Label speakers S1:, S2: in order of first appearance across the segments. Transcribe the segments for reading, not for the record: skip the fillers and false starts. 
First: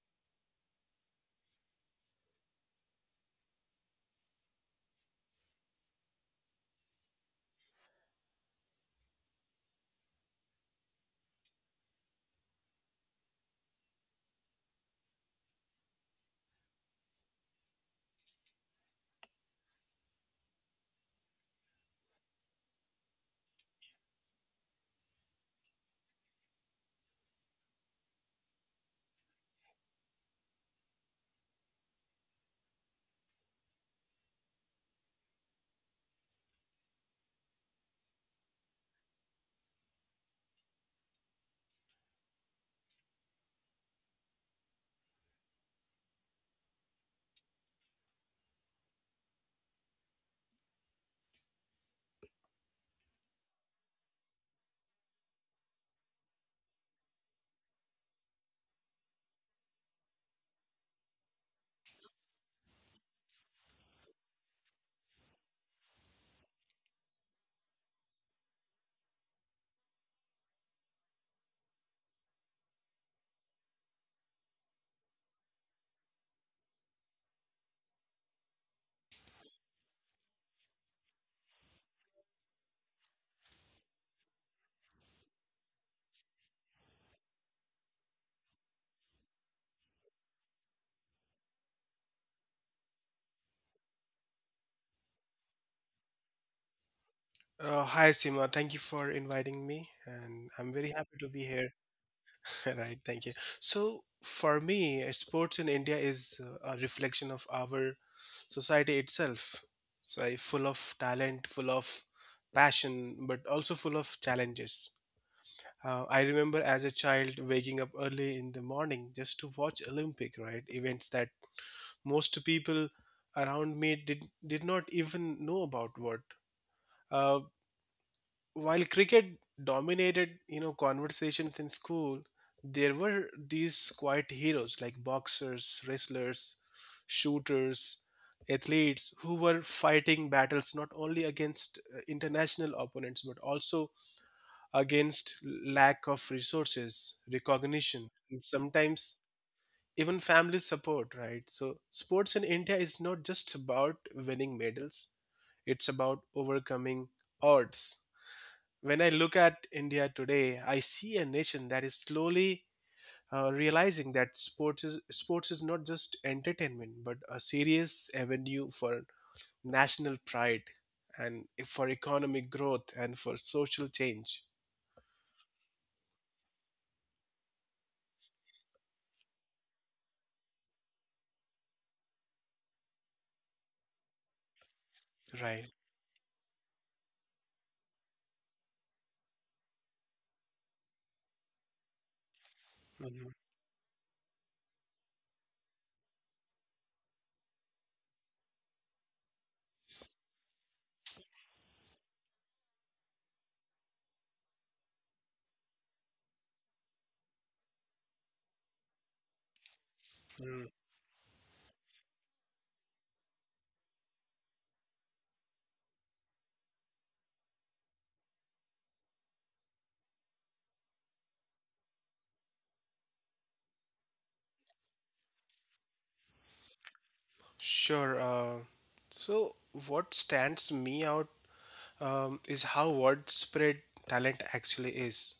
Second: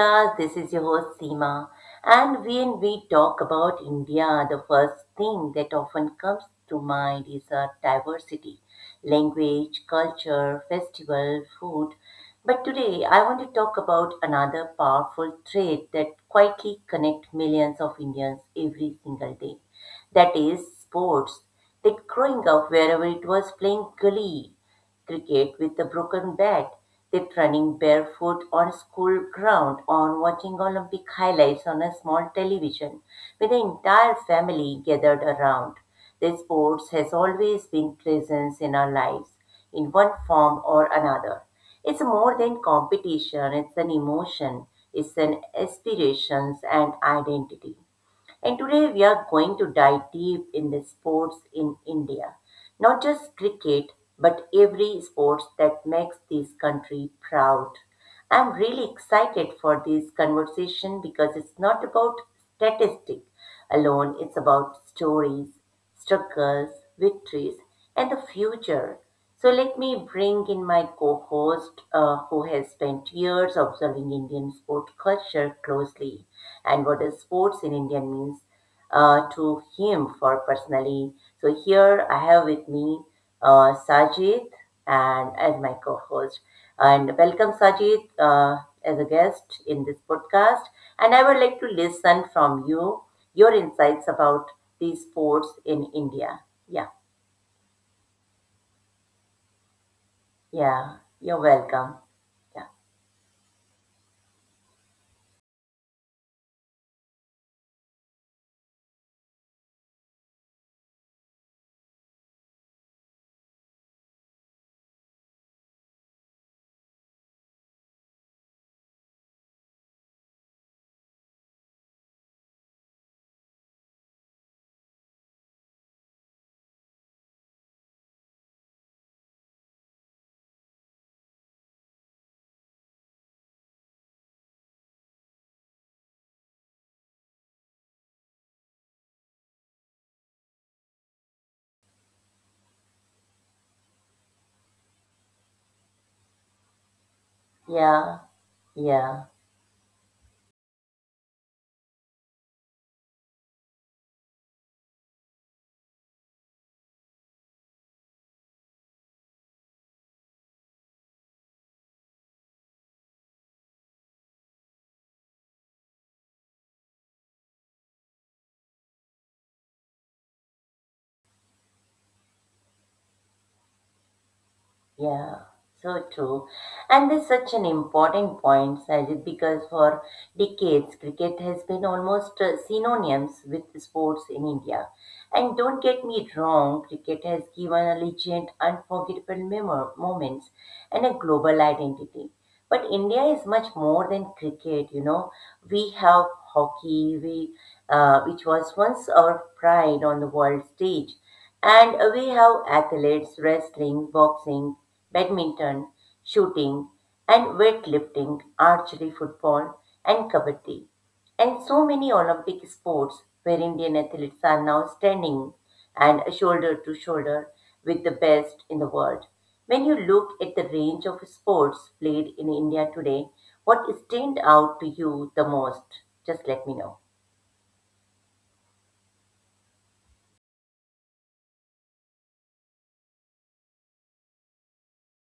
S1: podcast. This is your host Seema, and when we talk about India, the first thing that often comes to mind is our diversity, language, culture, festival, food. But today I want to talk about another powerful trait that quietly connects millions of Indians every single day. That is sports. That growing up wherever it was playing gully cricket with a broken bat, that running barefoot on school ground, on watching Olympic highlights on a small television with the entire family gathered around. The sports has always been present in our lives in one form or another. It's more than competition, it's an emotion, it's an aspirations and identity. And today we are going to dive deep in the sports in India. Not just cricket, but every sports that makes this country proud. I'm really excited for this conversation because it's not about statistic alone, it's about stories struggles, victories, and the future. So let me bring in my co-host who has spent years observing Indian sport culture closely and what is sports in India means to him for personally. So here I have with me Sajid and as my co-host. And welcome, Sajid, as a guest in this podcast. And I would like to listen from you your insights about these sports in India. Yeah,
S2: Hi Sima, thank you for inviting me, and I'm very
S1: yeah,
S2: happy to
S1: you're
S2: be here.
S1: welcome. Yeah,
S2: Right, thank you. So for me, sports in India is a reflection of our society itself. So full of talent, full of passion, but also full of challenges. I remember as a child waking up early in the morning just to watch Olympic, right? Events that most people around me did not even know about what. Uh, while cricket dominated, you know, conversations in school, there were these quiet heroes like boxers, wrestlers, shooters, athletes who were fighting battles not only against international opponents, but also against lack of resources, recognition,
S1: yeah,
S2: and sometimes
S1: yeah.
S2: even family support, right? So sports in India is not just about winning medals, it's about overcoming odds. When I look at India today, I see a nation that is slowly realizing that sports is not just entertainment, but a serious avenue for national pride and for economic growth and for social change.
S1: Yeah, so true. And there's such an important point, Sajid, because for decades, cricket has been almost synonymous with sports in India. And
S2: Right.
S1: don't get me wrong, cricket has given a legend unforgettable moments and a global identity. But India
S2: Mhm.
S1: is much more than cricket, you know. We have hockey, which was once our pride on the world stage. And we have athletes, wrestling, boxing, badminton, shooting and weightlifting, archery, football and
S2: Mm.
S1: kabaddi, and so many Olympic sports where Indian athletes are now standing and shoulder to shoulder with the best in the world. When you look at the range of sports played in India today, what stand out to you the most? Just let me know.
S2: Sure. So, what stands me out is how widespread talent actually is.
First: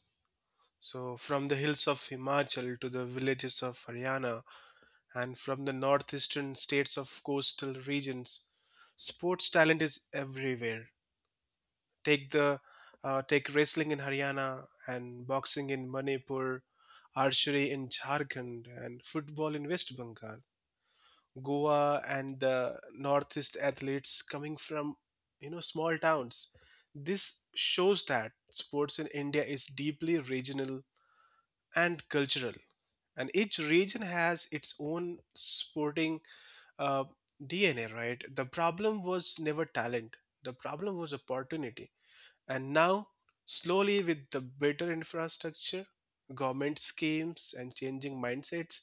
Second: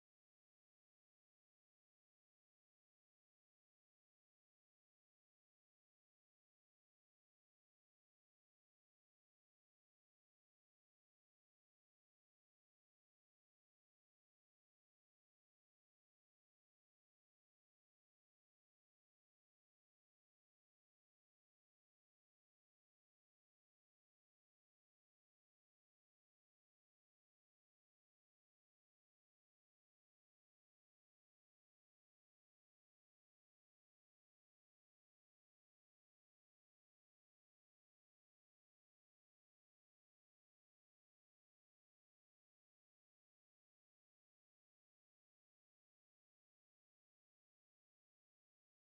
S2: So, from the hills of Himachal to the villages of Haryana, and from the northeastern states of coastal regions. Sports talent is everywhere. Take the take wrestling in Haryana and boxing in Manipur, archery in Jharkhand, and football in West Bengal. Goa and the northeast, athletes coming from, you know, small towns. This shows that sports in India is deeply regional and cultural and each region has its own sporting uh, DNA, right? The problem was never talent, the problem was opportunity. And now, slowly, with the better infrastructure, government schemes, and changing mindsets,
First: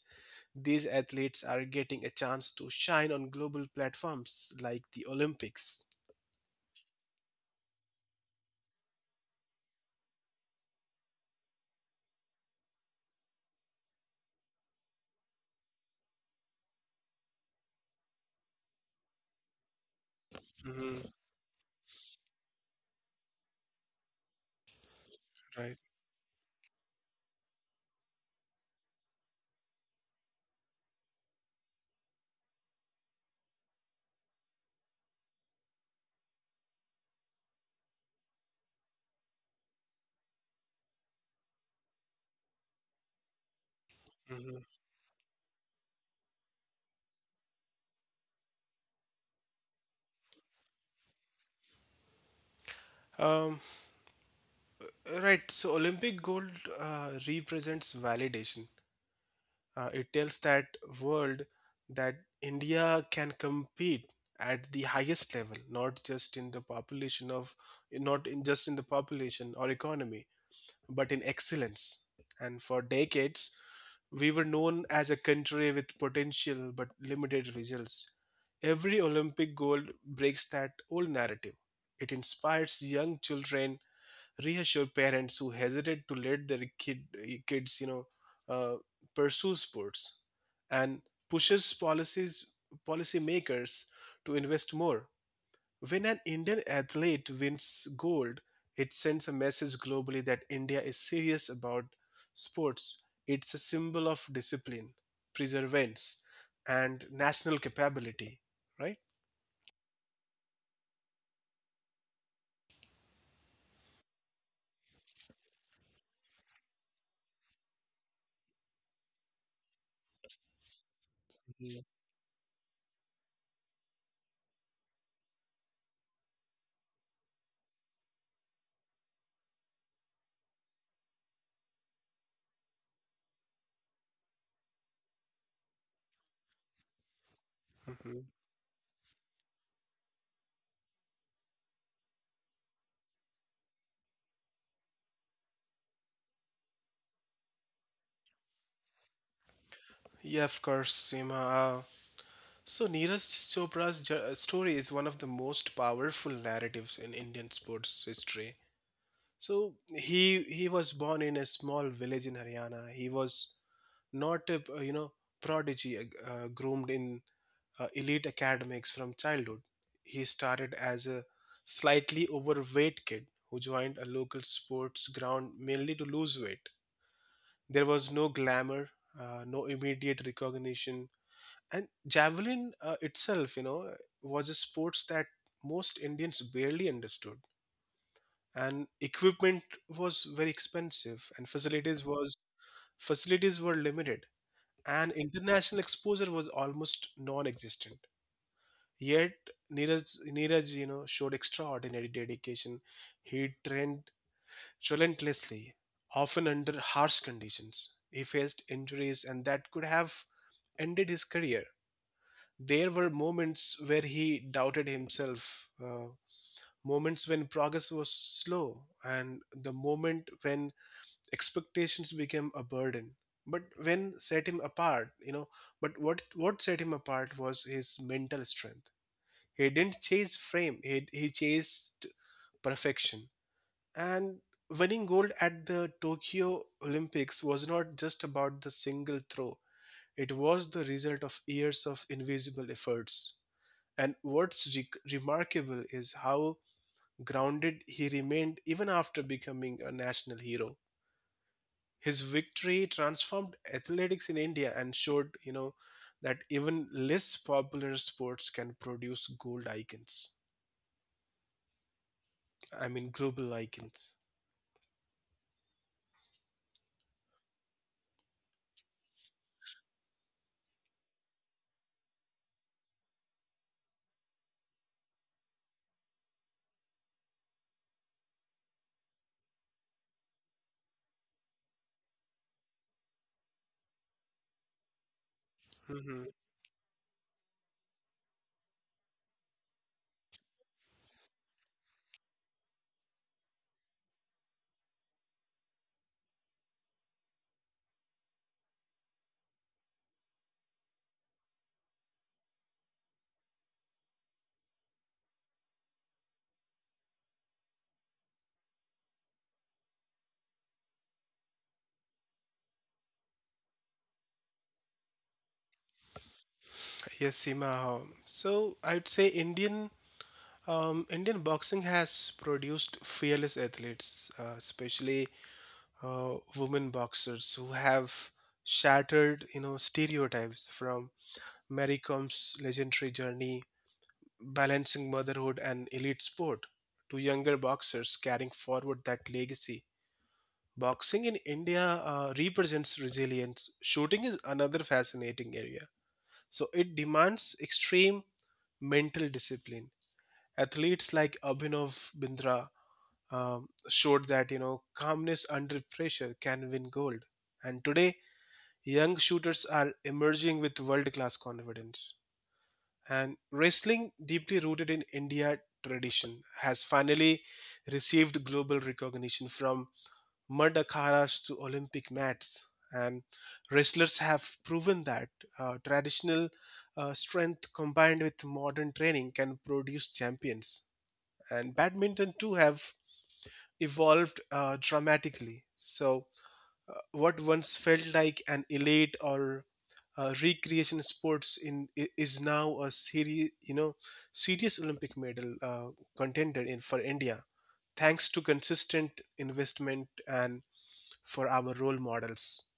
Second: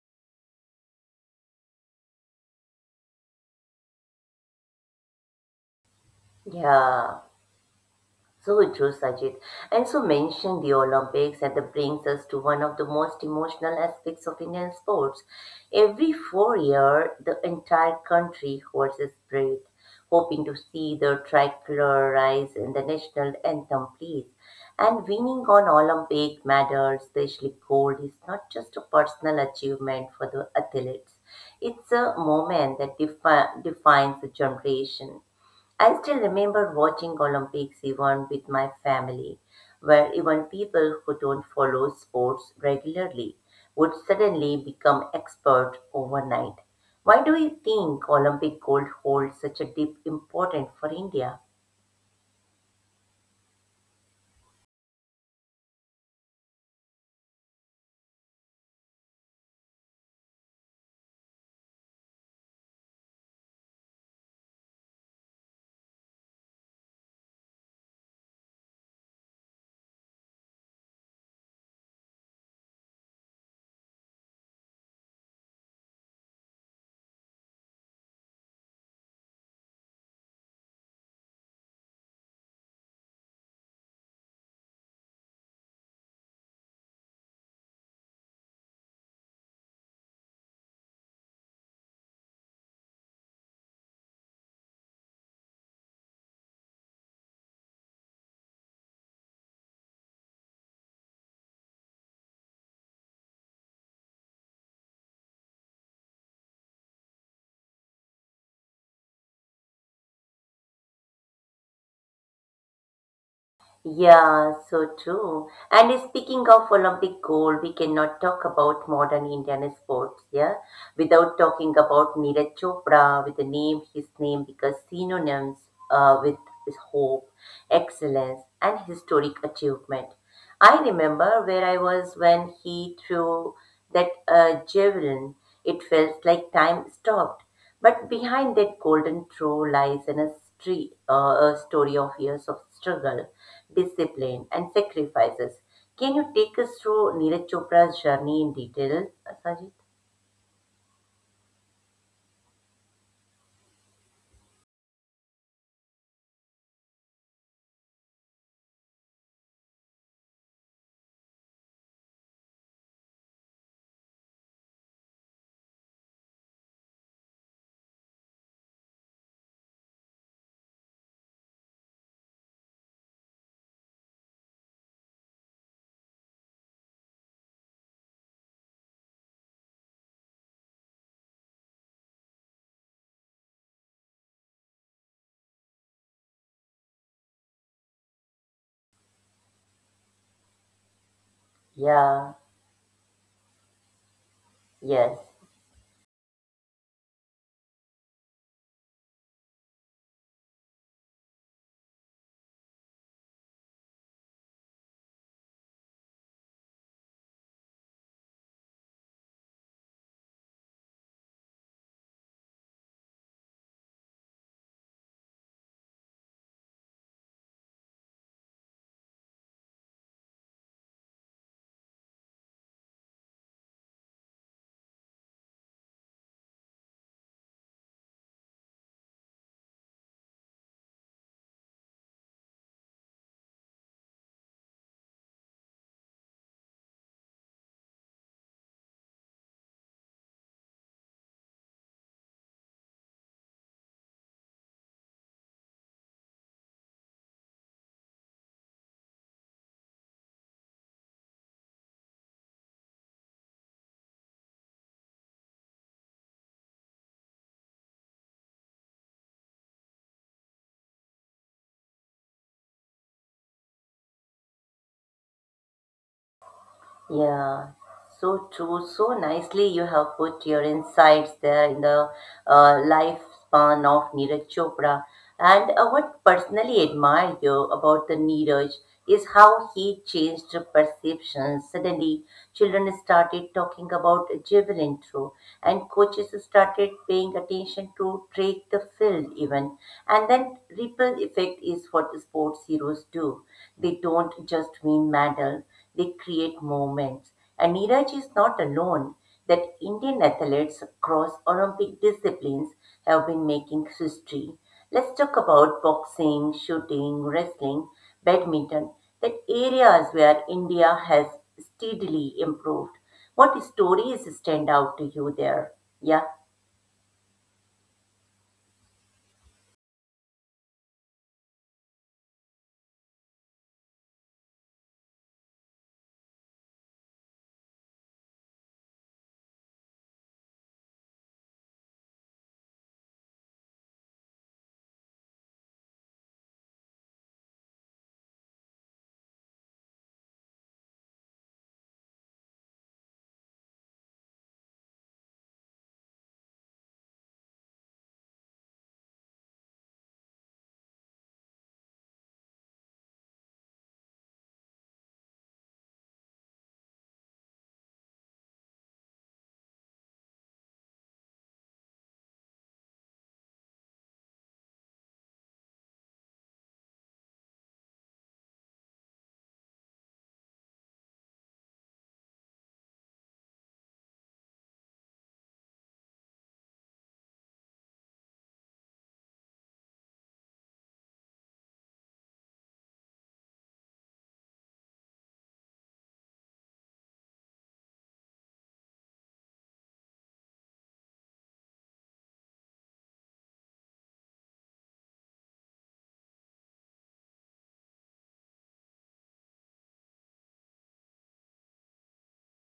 S2: these athletes are getting a chance to shine on global platforms like the Olympics.
S1: Yeah. So true, Sajid. And so mention the Olympics, and that brings us to one of the most emotional aspects of Indian sports. Every 4 year, the entire country holds its breath, hoping to see
S2: Hmm.
S1: the tricolor rise and the national anthem please. And winning on
S2: Right.
S1: Olympic medals, especially gold, is not just a personal achievement for the athletes. It's a moment that defines a generation. I still remember watching Olympics even with my family, where even people who don't follow sports regularly would suddenly
S2: Mhm.
S1: become expert overnight. Why do you think Olympic gold holds such a deep importance for India?
S2: Um, right. So Olympic gold represents validation. It tells that world that India can compete at the highest level, not just in the population of, not in just in the population or economy, but in excellence. And for decades, we were known as a country with potential but limited results. Every Olympic gold breaks that old narrative. It inspires young children, reassure parents who hesitate to let their kids, you know, uh, pursue sports and pushes policies policymakers to invest more. When an Indian athlete wins gold, it sends a message globally that India is serious about sports. It's a symbol of discipline, perseverance, and national capability, right?
S1: Yeah, so true. And speaking of Olympic gold, we cannot talk about modern Indian sports, yeah, without talking
S2: Mhm.
S1: about Neeraj Chopra with the name, his name, because synonyms with his hope, excellence, and historic achievement. I remember where I was when he threw that javelin. It felt like time stopped. But
S2: Mhm.
S1: behind that golden throw lies stre- uh, a story of years of struggle discipline, and sacrifices. Can you take us through Neeraj Chopra's journey in detail, Sajid?
S2: Yeah, of course, Seema. So Neeraj Chopra's story is one of the most powerful narratives in Indian sports history. So he was born in a small village in Haryana. He was not a, you know, prodigy groomed in elite academics from childhood. He started as a slightly overweight kid who joined a local sports ground mainly to lose weight. There was no glamour, no immediate recognition, and javelin, itself, you know, was a sports that most Indians barely understood, and equipment was very expensive and
S1: Yeah,
S2: facilities were limited and
S1: yes.
S2: international exposure was almost non-existent. Yet neeraj neeraj, you know, showed extraordinary dedication. He trained relentlessly, often under harsh conditions. He faced injuries and that could have ended his career. There were moments where he doubted himself, moments when progress was slow, and the moment when expectations became a burden. But when set him apart, you know, but what set him apart was his mental strength. He didn't chase frame, he chased perfection. And winning gold at the Tokyo Olympics was not just about the single throw, it was the result of years of invisible efforts. And remarkable is how grounded he remained even after becoming a national hero. His victory transformed athletics in India and showed, you know, that even less popular sports can produce gold icons. I mean, global icons.
S1: Yeah, so true. So nicely you have put your insights there in the lifespan of Neeraj Chopra. And what personally admire you about the Neeraj is how he changed the perception. Suddenly, children started talking about Jewel intro, and
S2: Hmm.
S1: coaches started paying attention to Drake the field even. And then ripple effect is what sports heroes do. They don't just win medal they create moments. And Neeraj is not alone that Indian athletes across Olympic disciplines have been making history. Let's talk about boxing, shooting, wrestling, badminton, that areas where India has steadily improved. What stories stand out to you there? Yeah.
S2: Yes, Seema. So I'd say Indian boxing has produced fearless athletes, especially women boxers who have shattered, you know, stereotypes. From Mary Com's legendary journey balancing motherhood and elite sport to younger boxers carrying forward that legacy. Boxing in India represents resilience. Shooting is another fascinating area. So it demands extreme mental discipline. Athletes like Abhinav Bindra showed that, you know, calmness under pressure can win gold. And today, young shooters are emerging with world class confidence. And wrestling, deeply rooted in India tradition, has finally received global recognition, from mud akharas to Olympic mats. And wrestlers have proven that traditional strength combined with modern training can produce champions. And badminton, too, have evolved dramatically. So, what once felt like an elite or recreation sports is now a serious you know serious Olympic medal contender in for India, thanks to consistent investment and for our role models.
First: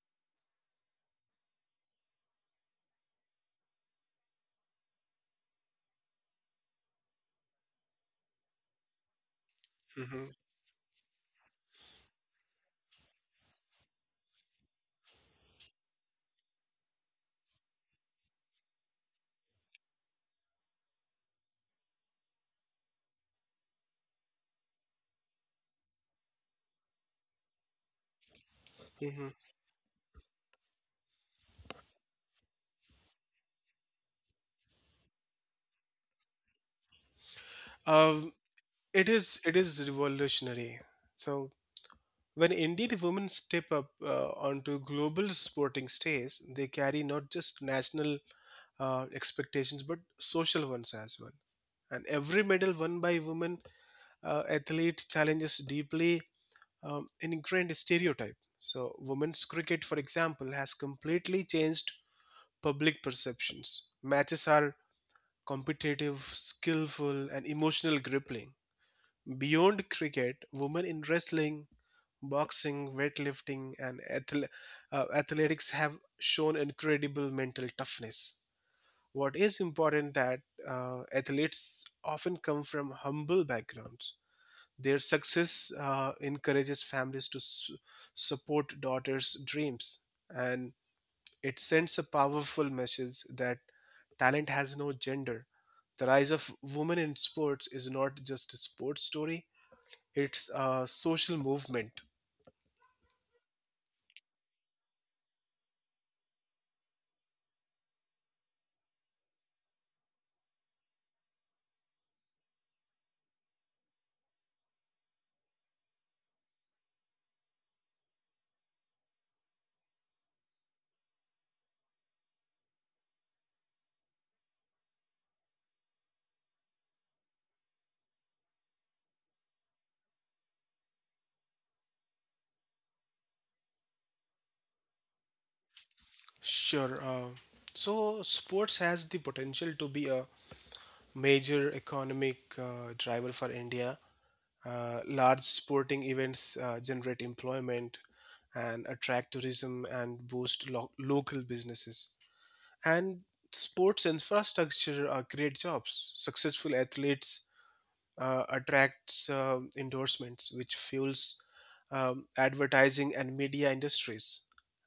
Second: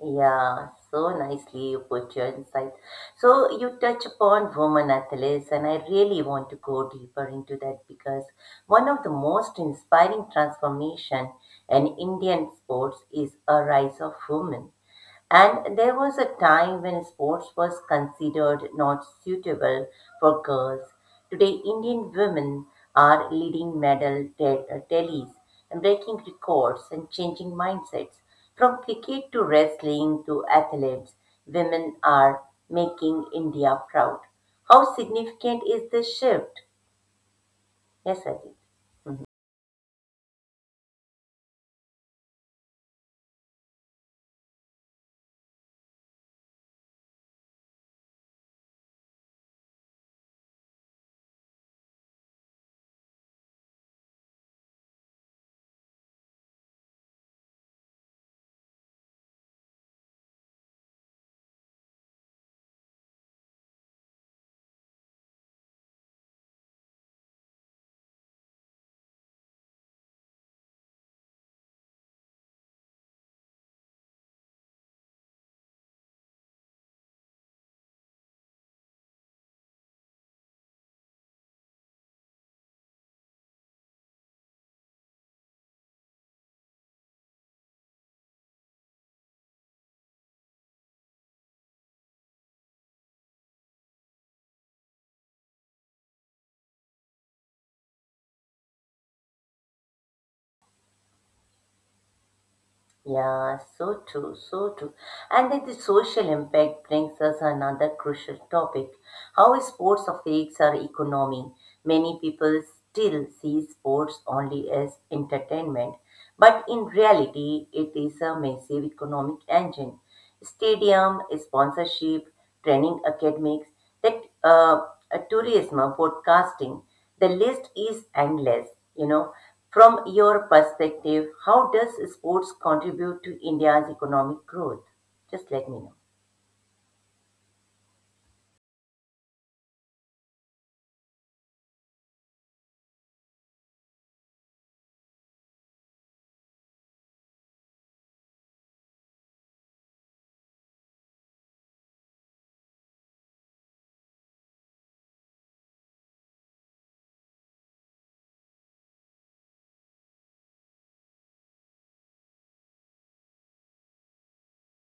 S1: Yeah, so nicely you put your insight. So you touch upon women athletes, and I really want to go deeper into that because one of the most inspiring
S2: Hmm.
S1: transformation in Indian sports is a rise of women. And there was a time when sports was considered not suitable for girls. Today, Indian women are leading tallies and breaking records and changing mindsets. From cricket
S2: Hmm.
S1: to wrestling to athletes, women are making India proud. How significant is this shift? Yes,
S2: Um,
S1: Ajit.
S2: it is, it is revolutionary. So when Indian women step up onto global sporting stage, they carry not just national expectations but social ones as well. And every medal won by women athlete challenges deeply an ingrained stereotype. So, women's cricket, for example, has completely changed public perceptions. Matches are competitive, skillful, and emotional grappling. Beyond cricket, women in wrestling, boxing, weightlifting, and athletics have shown incredible mental toughness. What is important that athletes often come from humble backgrounds, their success encourages families to support daughters' dreams, and it sends a powerful message that talent has no gender. The rise of women in sports is not just a sports story, it's a social movement.
S1: Yeah, so true, so true. And then the social impact brings us another crucial topic how sports affects our economy. Many people still see sports only as entertainment, but in reality, it is a massive economic engine. Stadium, sponsorship, training academics, that tourism or podcasting, the list is endless. You know, from your perspective, how does sports contribute to India's economic growth? Just let me know.
S2: Sure. Sports has the potential to be a major economic driver for India. Large sporting events generate employment and attract tourism and boost local businesses. And sports infrastructure create jobs. Successful athletes attracts endorsements, which fuels advertising and media industries.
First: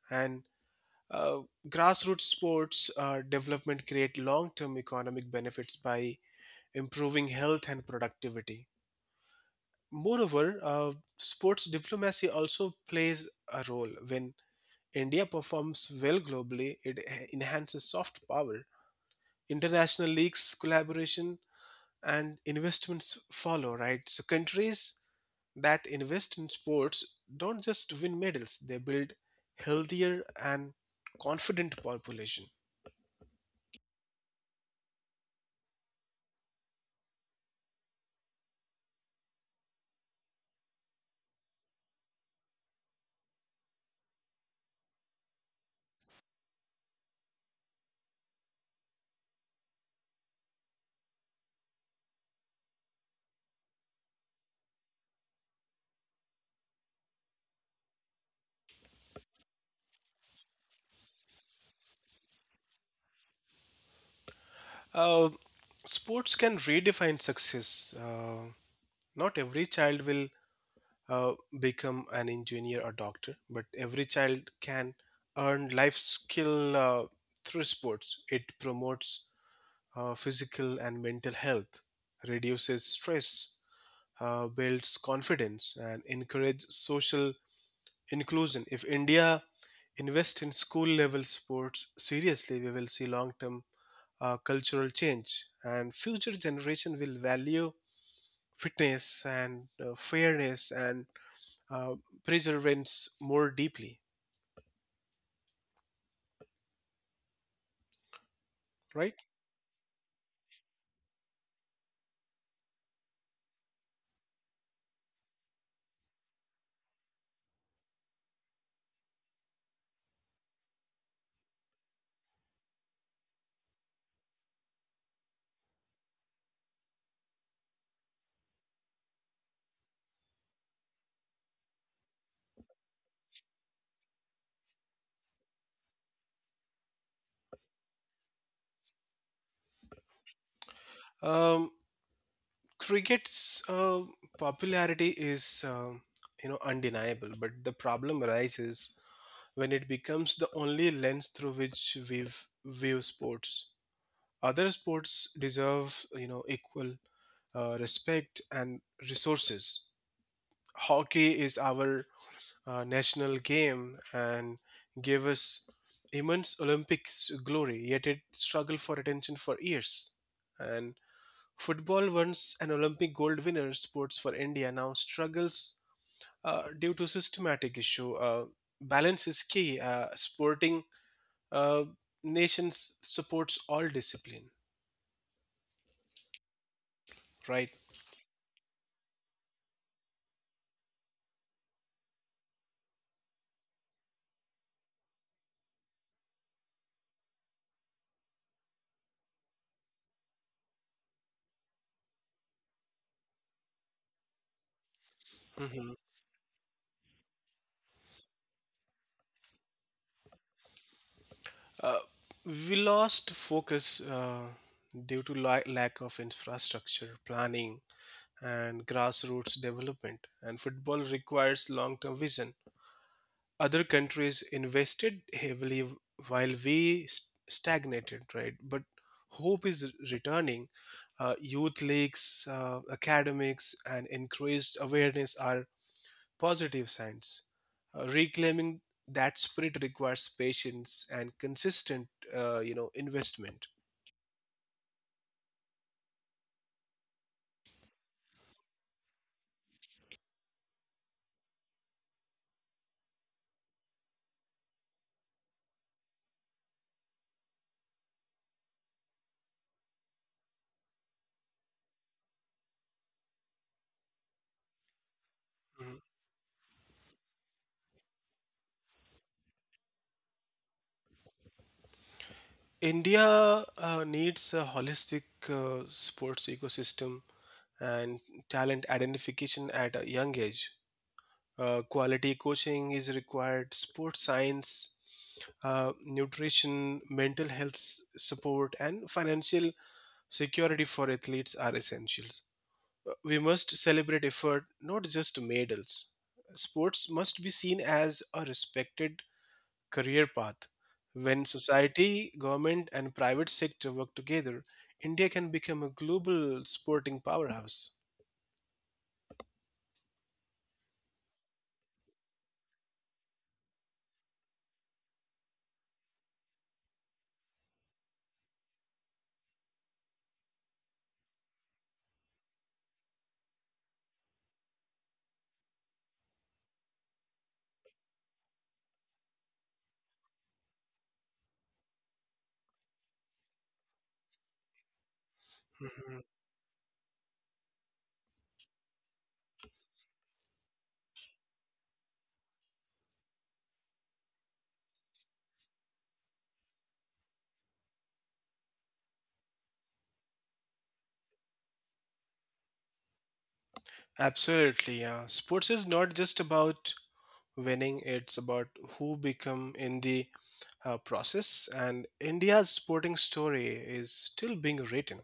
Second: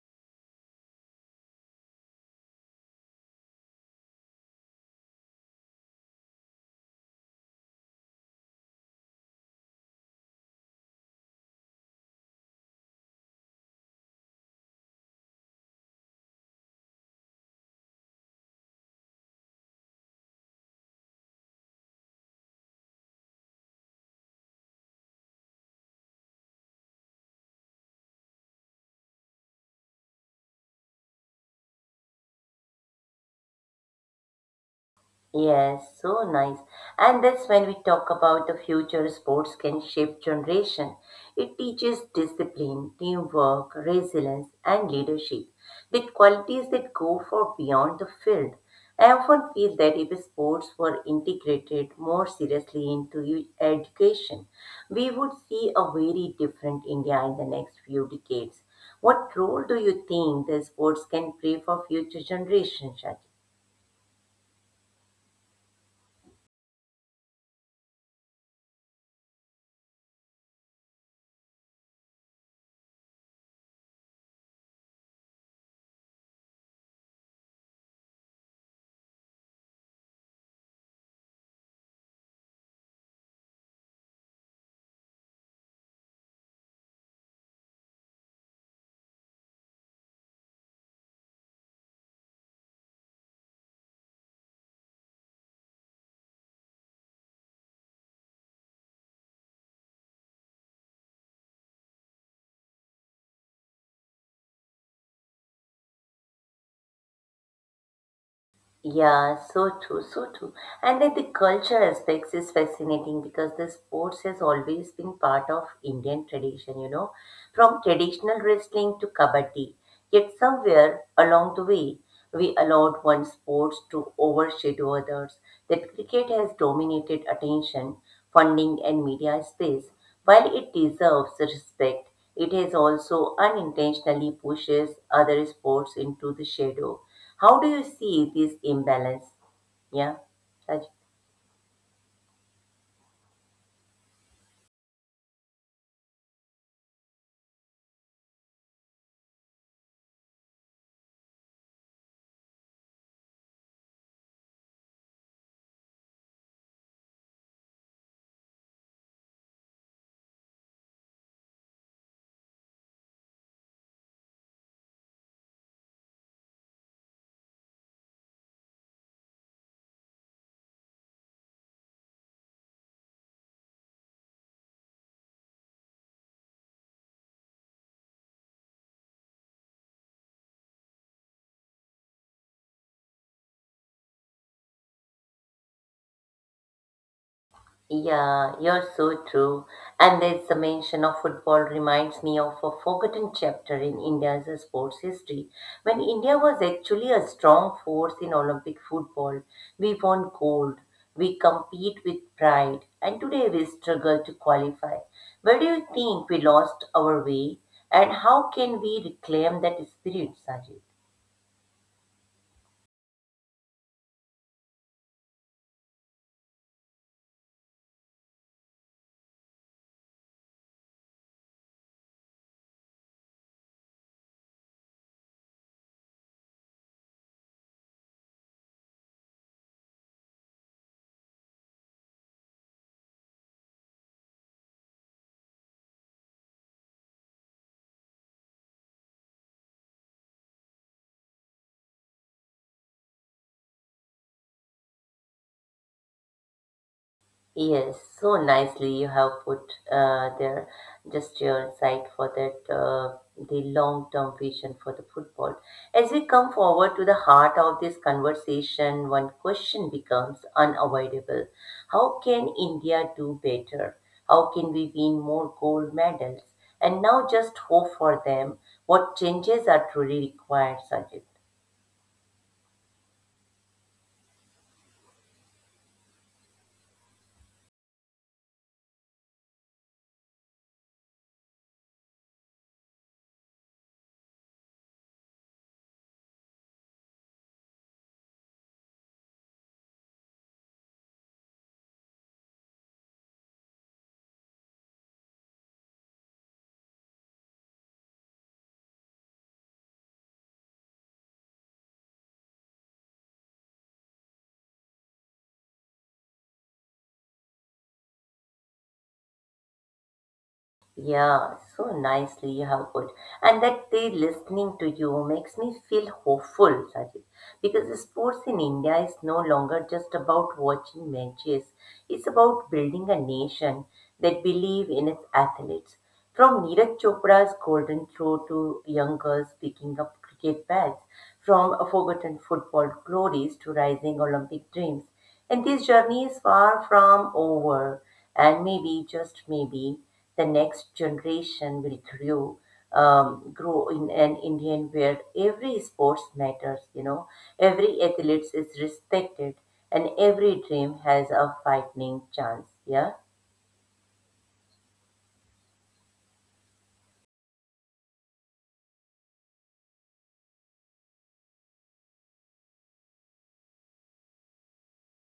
S2: And uh, grassroots sports development create long-term economic benefits by improving health and productivity. Moreover, sports diplomacy also plays a role. When India performs well globally, it enhances soft power. International leagues, collaboration, and investments follow, right? So, countries that invest in sports don't just win medals, they build healthier and confident population.
S1: Yes, so nice. And that's when we talk about the future sports can shape generation. It teaches discipline, teamwork, resilience, and leadership. The qualities that go far beyond the field. I often feel that if sports were integrated more seriously into education, we would see a very different India in the next few decades. What role do you think the sports can play for future generations, Shakil?
S2: Uh, Sports can redefine success. Not every child will uh, become an engineer or doctor, but every child can earn life skill through sports. It promotes physical and mental health, reduces stress, builds confidence, and encourages social inclusion. If India invest in school level sports seriously, we will see long term cultural change, and future generation will value fitness and fairness and uh, perseverance more deeply, right?
S1: Yeah, so true, so true. And then the culture aspects is fascinating because the sports has always been part of Indian tradition, you know, from traditional wrestling to kabaddi. Yet somewhere along the way, we allowed one sport to overshadow others. That cricket has dominated attention, funding, and media space. While it deserves respect, it has also unintentionally pushes other sports into the shadow how do you see this imbalance? Yeah, Raj-
S2: Um, Cricket's popularity is, you know, undeniable, but the problem arises when it becomes the only lens through which we view sports. Other sports deserve, you know, equal respect and resources. Hockey is our national game and gave us immense Olympics glory, yet it struggled for attention for years. And football, once an Olympic gold winner sports for India, now struggles due to systematic issue. Balance is key. Sporting uh, nations supports all discipline, right?
S1: yeah, you're so true. And there's the mention of football reminds me of a forgotten chapter in India's sports history. When India was actually a strong force in Olympic football, we won gold, we compete with pride, and today we struggle to qualify. Where do you
S2: Hmm.
S1: think we lost our way? And how can we reclaim that spirit, Sajid?
S2: Uh, we lost focus uh, due to lack of infrastructure planning and grassroots development, and football requires long term vision. Other countries invested heavily while we stagnated, right? But hope is returning. Youth leagues, academics, and increased awareness are positive signs. Reclaiming that spirit requires patience and consistent, investment.
S1: Yes, so nicely you have put there just your side for that the long-term vision for the football. As we come forward to the heart of this conversation, one question becomes unavoidable. How can India do better? How can we win more gold
S2: Mhm.
S1: medals? And now just hope for them. What changes are truly required, Sajid?
S2: India needs a holistic sports ecosystem and talent identification at a young age. Quality coaching is required, sports science, nutrition, mental health support, and financial security for athletes are essentials. We must celebrate effort, not just medals. Sports must be seen as a respected career path. When society, government, and private sector work together, India can become a global sporting powerhouse.
S1: Yeah, so nicely, how good. And that they listening to you makes me feel hopeful, Sajid. Because sports in India is no longer just about watching matches. It's about building a nation that believe in its athletes. From Neeraj Chopra's golden throw to young girls picking up cricket bats, from a forgotten football glories to rising Olympic dreams. And this journey is far from over. And maybe, just maybe, the next generation will grow in an Indian where every sports matters, you know, every athlete is respected and every dream has a fighting chance. Yeah.
S2: Absolutely, yeah. Sports is not just about winning, it's about who become in the process. And India's sporting story is still being written.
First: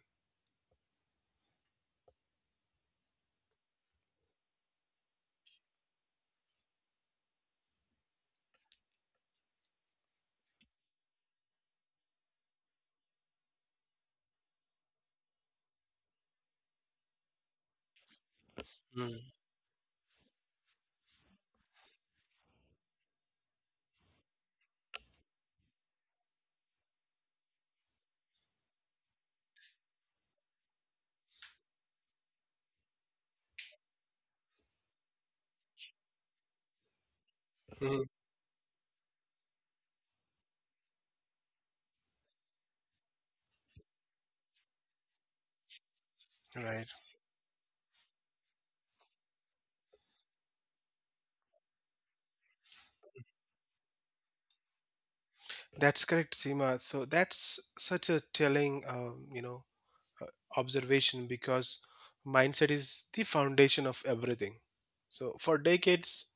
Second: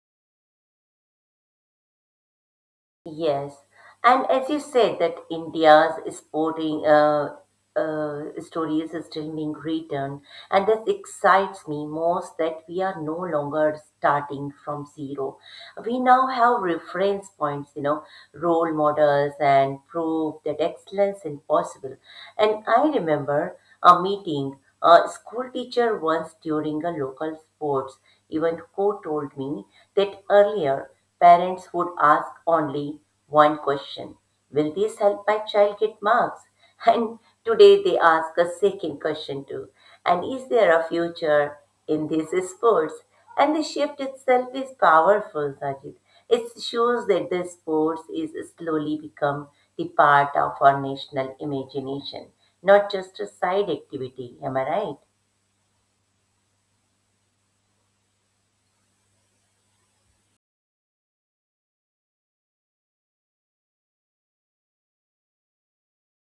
S1: Yes. And as you said that India's sporting stories is still being written and this excites me most that we are no longer starting from zero we now have reference points you know role
S2: Mm,
S1: models and prove that excellence is possible and I remember a meeting a school teacher once during a local sports event who told me that earlier parents would ask only one question will this help my child get marks and today they
S2: mhm.
S1: ask a second question too. And is there a future in these sports? And the shift itself is powerful, Sajid. It
S2: Right.
S1: shows that the sports is slowly become the part of our national imagination, not just a side activity. Am I right?
S2: That's correct, Seema. So that's such a telling, uh, observation because mindset is the foundation of everything. So for decades,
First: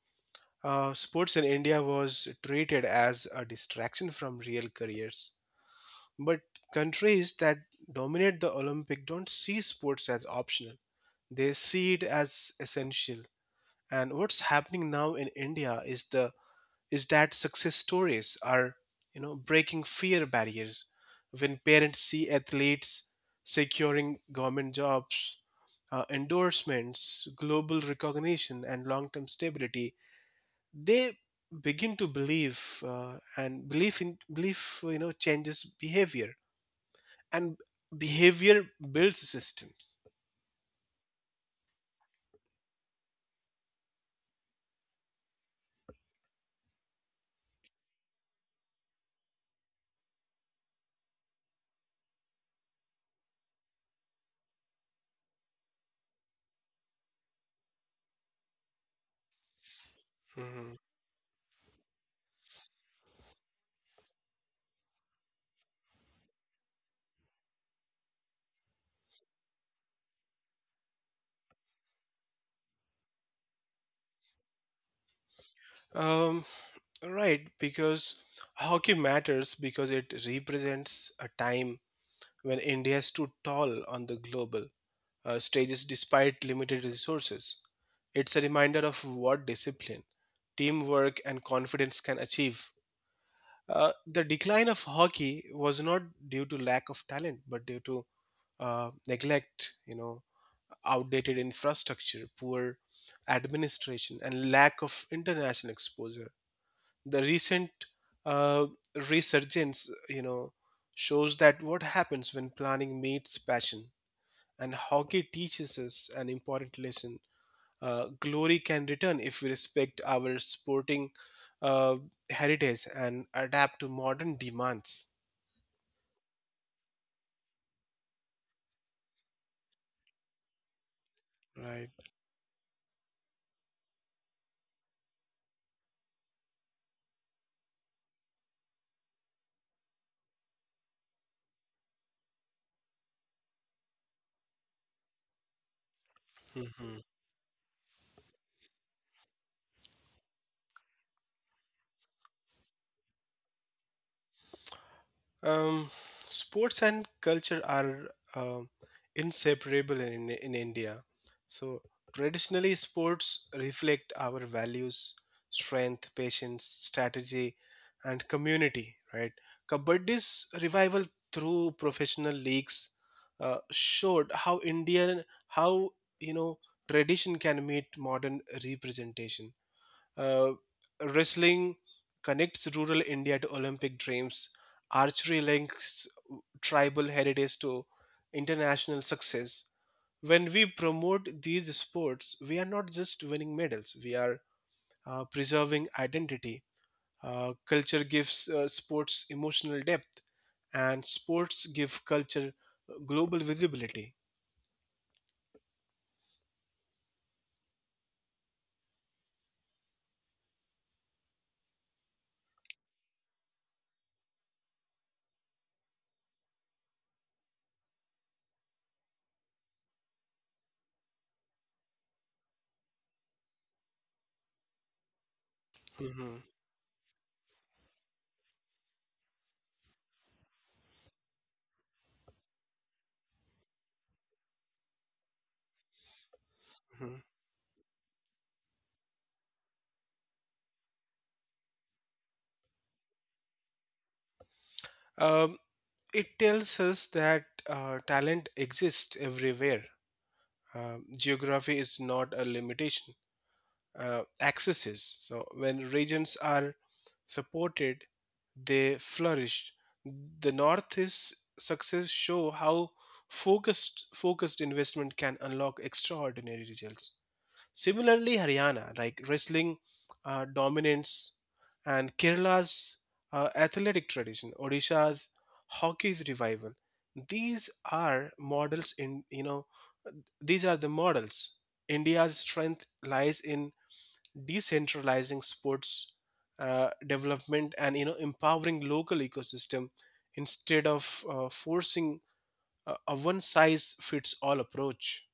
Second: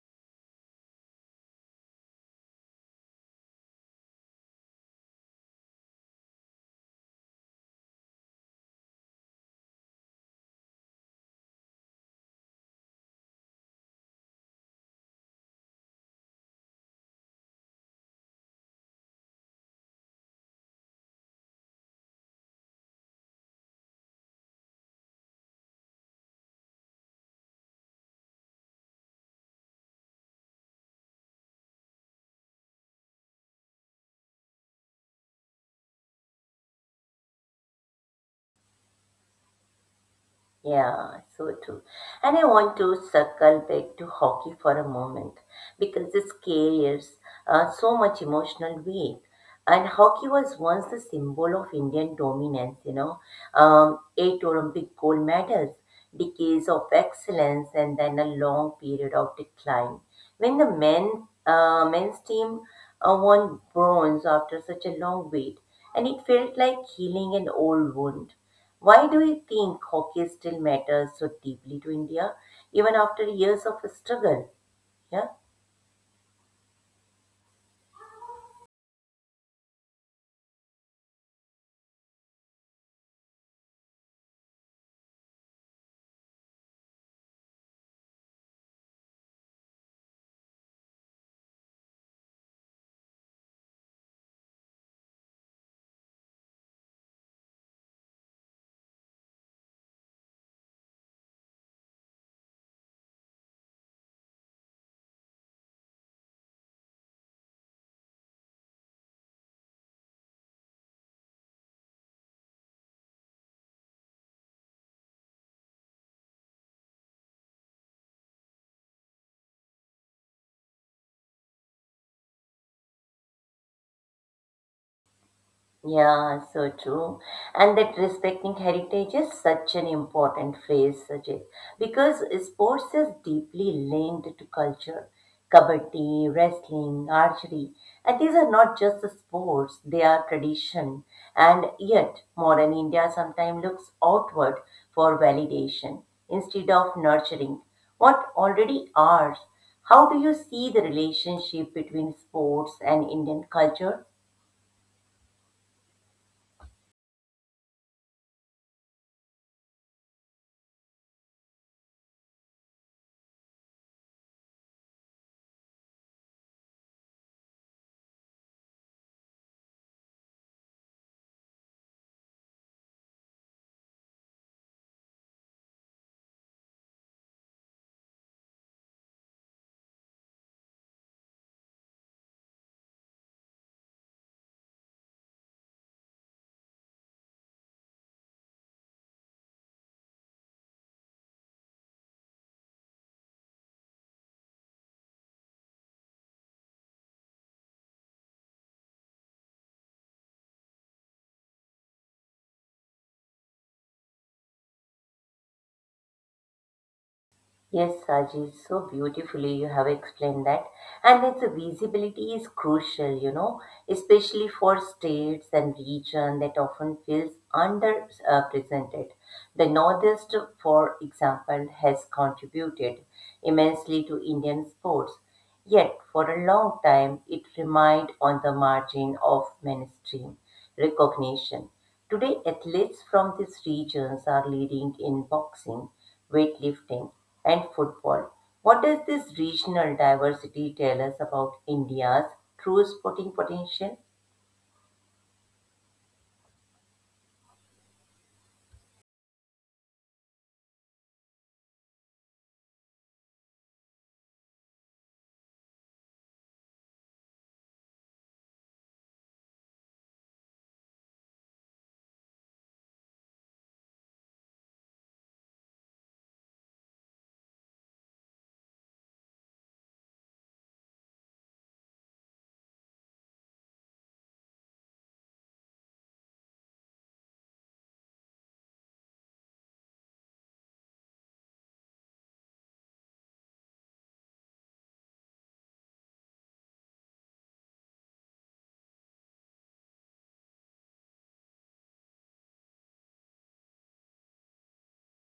S2: sports in India was treated as a distraction from real careers. But countries that dominate the Olympic don't see sports as optional. They see it as essential. And what's happening now in India is that success stories are, you know, breaking fear barriers. When parents see athletes securing government jobs, endorsements, global recognition, and long-term stability, they begin to believe, and belief in belief, you know, changes behavior and behavior builds systems.
S1: Yeah, so true. And I want to circle back to hockey for a moment because this carries so much emotional weight. And hockey was once the symbol of Indian dominance, you know, 8 Olympic gold medals, decades of excellence, and then a long period of decline. When
S2: Mhm.
S1: men's team won bronze after such a long wait, and it felt like healing an old wound. Why do you think hockey still matters so deeply to India, even after years of struggle? Yeah.
S2: Um, right, because hockey matters because it represents a time when India stood tall on the global stages despite limited resources. It's a reminder of what discipline, teamwork, and confidence can achieve. The decline of hockey was not due to lack of talent, but due to neglect, outdated infrastructure, poor administration, and lack of international exposure. The recent uh, resurgence, shows that what happens when planning meets passion. And hockey teaches us an important lesson. Glory can return if we respect our sporting uh, heritage and adapt to modern demands.
S1: Yeah, so true. And that respecting heritage is such an important phrase, Sajid,
S2: Right.
S1: because sports is deeply linked to culture. Kabaddi, wrestling, archery, and these are not just the sports, they are tradition. And yet, modern India sometimes looks outward for validation instead of
S2: Mm-hmm.
S1: nurturing what already are. How do you see the relationship between sports and Indian culture?
S2: Um, Sports and culture are um inseparable in India. So, traditionally, sports reflect our values, strength, patience, strategy, and community, right? Kabaddi's revival through professional leagues showed how Indian, how, you know, tradition can meet modern representation, uh, wrestling connects rural India to Olympic dreams. Archery links tribal heritage to international success. When we promote these sports, we are not just winning medals, we are preserving identity. Culture gives sports emotional depth, and sports give culture global visibility.
S1: Yes, Sajid, so beautifully you have explained that. And its visibility is crucial, you know, especially for states and region that often feels underrepresented. The Northeast, for example, has contributed immensely to Indian sports. Yet, for
S2: Mhm,
S1: a long time, it remained on the margin of mainstream recognition. Today, athletes from these regions are leading in boxing, weightlifting,
S2: mhm.
S1: and football. What does this regional diversity tell us about India's true sporting potential?
S2: Um, it tells us that talent exists everywhere. Geography is not a limitation, access is. So, when regions are supported, they flourish. The North's success show how focused investment can unlock extraordinary results. Similarly, Haryana, like wrestling dominance, and Kerala's athletic tradition, Odisha's hockey's revival, these are models in you know these are the models. India's strength lies in decentralizing sports development and empowering local ecosystem instead of forcing a one size fits all approach.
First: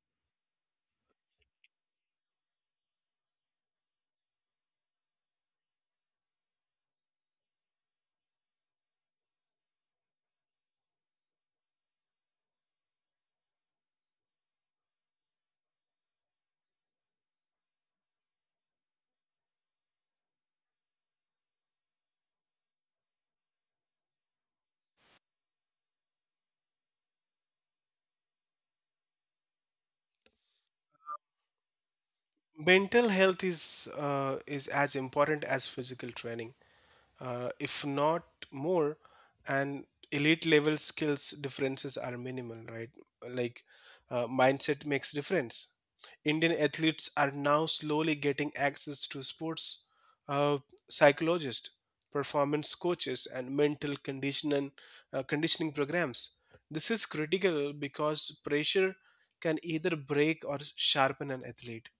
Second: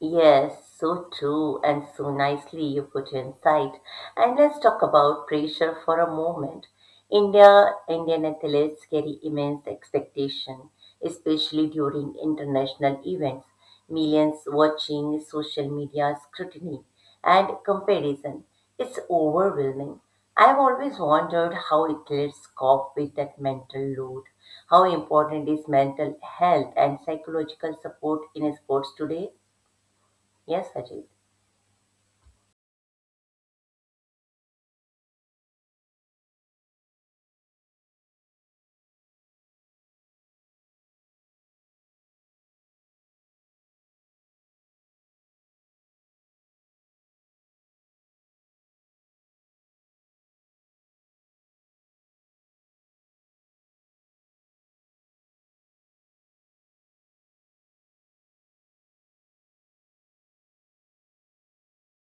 S1: Yes, so true and so nicely you put insight. And let's talk about pressure for a moment. India, Indian athletes carry immense expectation, especially during international events. Millions watching social media scrutiny and comparison. It's overwhelming. I've always wondered how athletes cope with that mental load. How important is mental health and psychological support in sports today? Yes, Ajit.
S2: Mental health is as important as physical training, if not more. And elite level skills differences are minimal, right? Like, mindset makes difference. Indian athletes are now slowly getting access to sports uh, psychologists, performance coaches, and mental conditioning programs. This is critical because pressure can either break or sharpen an athlete.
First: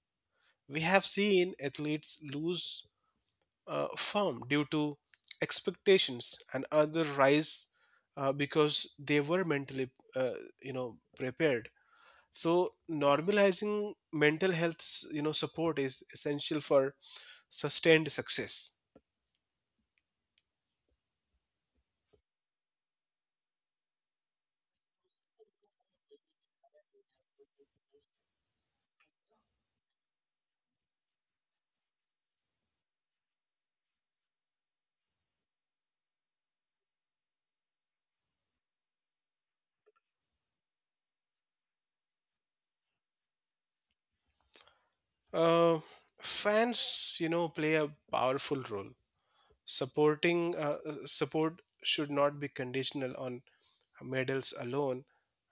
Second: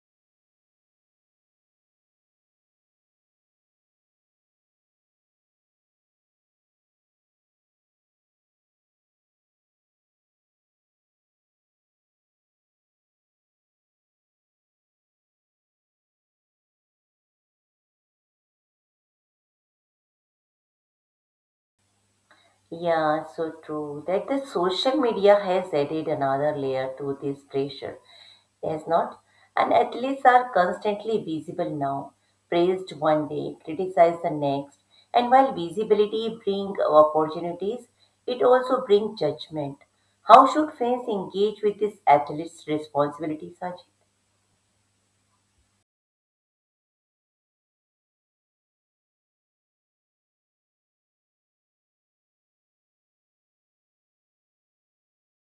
S2: We have seen athletes lose firm due to expectations and other rise because they were mentally uh, prepared. So normalizing mental health support is essential for sustained success.
S1: Yeah, so true. That the social media has added another layer to this pressure, has not? And athletes are constantly visible now, praised one day, criticized the next. And while visibility brings opportunities, it also brings judgment. How should fans engage with this athlete's responsibilities, Ajit?
S2: uh, Fans play a powerful role. Support should not be conditional on medals alone.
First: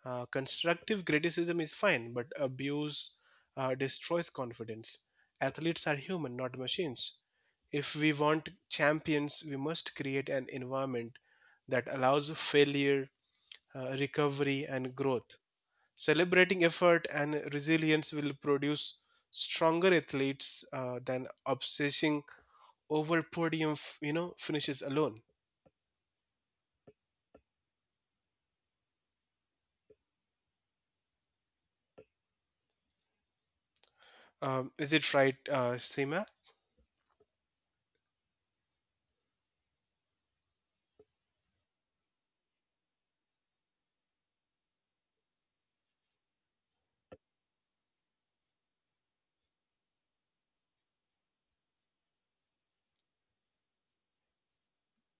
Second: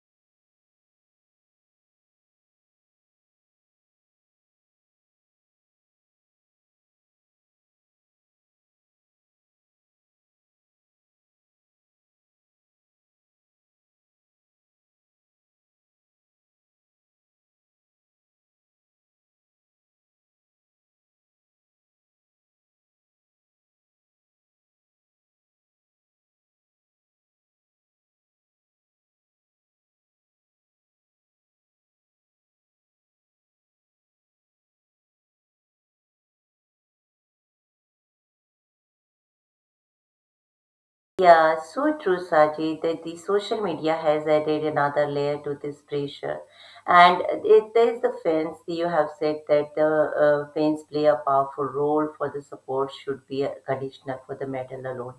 S2: Constructive criticism is fine, but abuse destroys confidence. Athletes are human, not machines. If we want champions, we must create an environment that allows failure, recovery, and growth. Celebrating effort and resilience will produce stronger athletes than obsessing over podium, finishes alone. Is it right, Seema?
S1: Yeah, so true, Sajid, that the social media has added another layer to this pressure. And it, there is the fans, you have said that the fans play a powerful role for the support should be conditional for the medal alone.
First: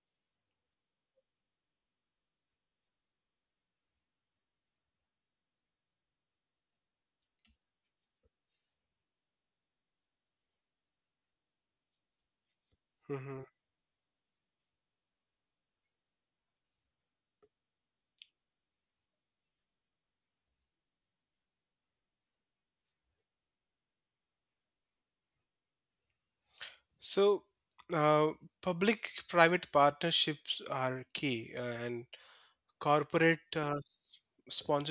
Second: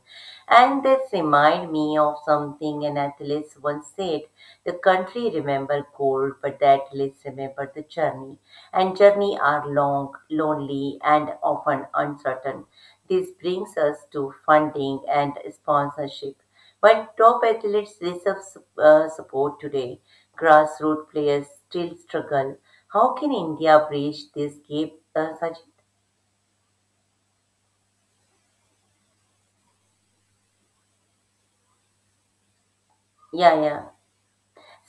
S1: And that remind me of something an athlete once said, the country remember gold, but the athletes remember the journey. And journey are long, lonely, and often uncertain. This
S2: Hmm.
S1: brings us to funding and sponsorship. While top athletes receive support today, grassroots players still struggle. How can India bridge this gap, Sajid?
S2: So, uh, public-private partnerships are key, and corporate
S1: Yeah, yeah.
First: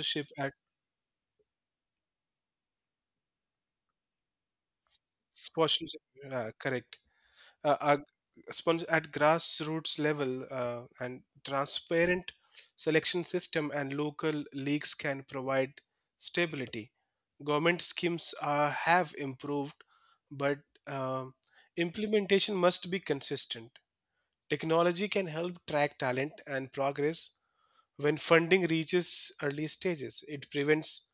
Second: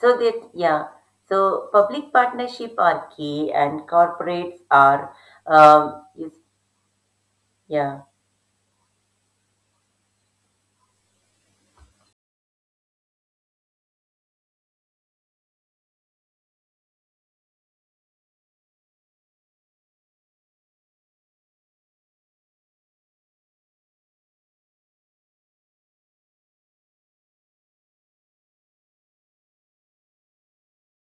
S1: So that,
S2: at
S1: yeah. So public partnership are key and corporates are,
S2: sponsorship.
S1: is-
S2: Correct. uh,
S1: yeah.
S2: are at grassroots level, and transparent selection system and local leagues can provide stability. Government schemes have improved, but um implementation must be consistent. Technology can help track talent and progress. When funding reaches early stages, it prevents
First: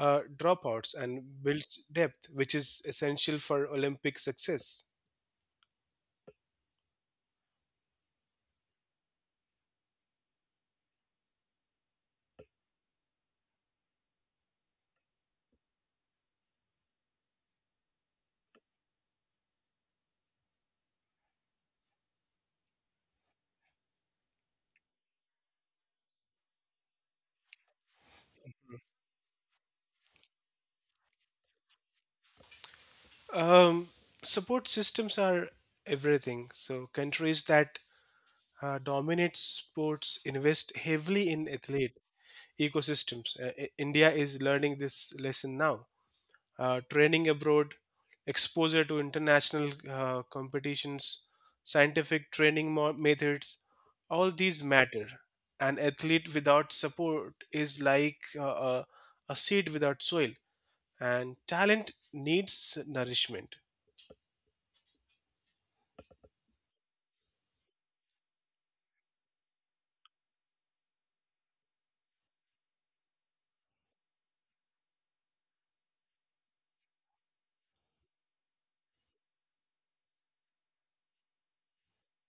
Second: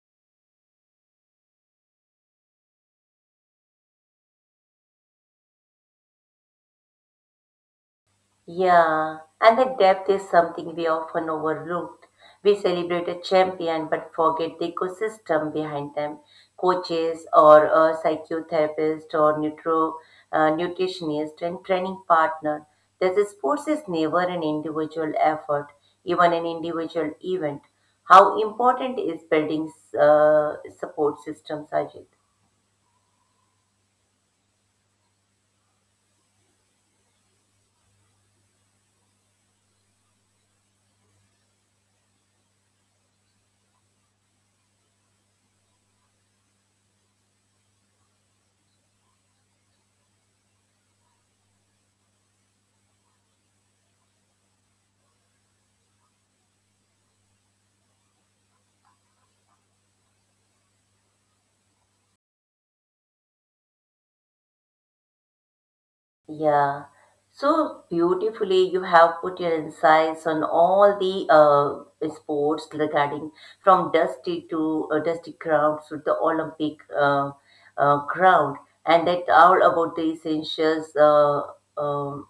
S2: dropouts and builds depth, which is essential for Olympic success.
S1: Yeah, and the depth is something we often overlooked. We celebrate a champion but forget the ecosystem behind them. Coaches or a psychotherapist or nutritionist and training partner. This sports is never an individual effort, even an individual event. How important is building uh, support systems, Ajit?
S2: Um, Support systems are everything. So countries that dominates sports invest heavily in athlete ecosystems. India is learning this lesson now. Training abroad, exposure to international competitions, scientific training methods, all these matter. An athlete without support is like a, a seed without soil, and talent needs nourishment.
S1: Yeah, so beautifully you have put your insights on all the sports regarding from dusty to dusty grounds to the Olympic ground, and that all about the essentials um,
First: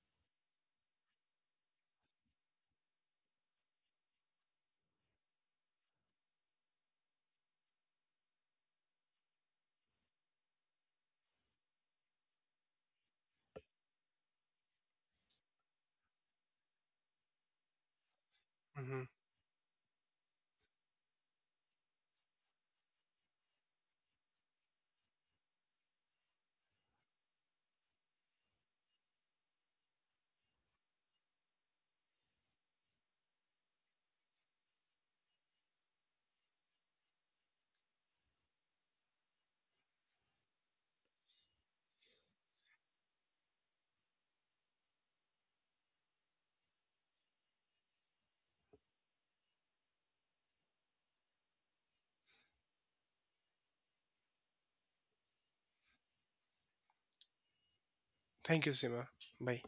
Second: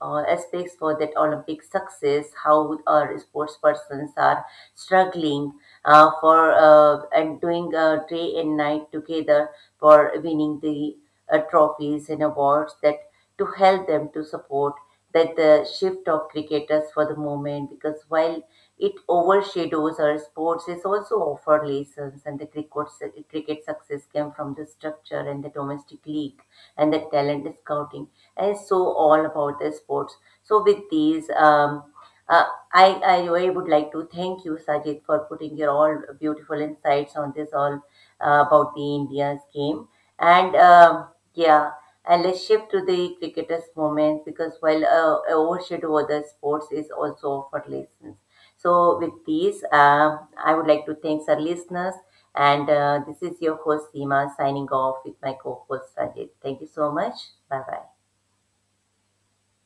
S1: aspects for that Olympic success, how our sports persons are struggling for and doing day and night together for winning the trophies and awards that to help them to support that the shift of cricketers for the moment because while it
S2: Mhm.
S1: overshadows our sports it also offers lessons and the cricket, cricket success came from the structure and the domestic league and the talent scouting and so all about the sports so with these uh, I would like to thank you Sajid for putting your all beautiful insights on this all about the India's game and yeah and let's shift to the cricketers' moment because while overshadow other sports is also for lessons. So with these, I would like to thank our listeners. And this is your host Seema signing off with my co-host Sajid. Thank you so much. Bye bye.
S2: Thank you, Sima. Bye.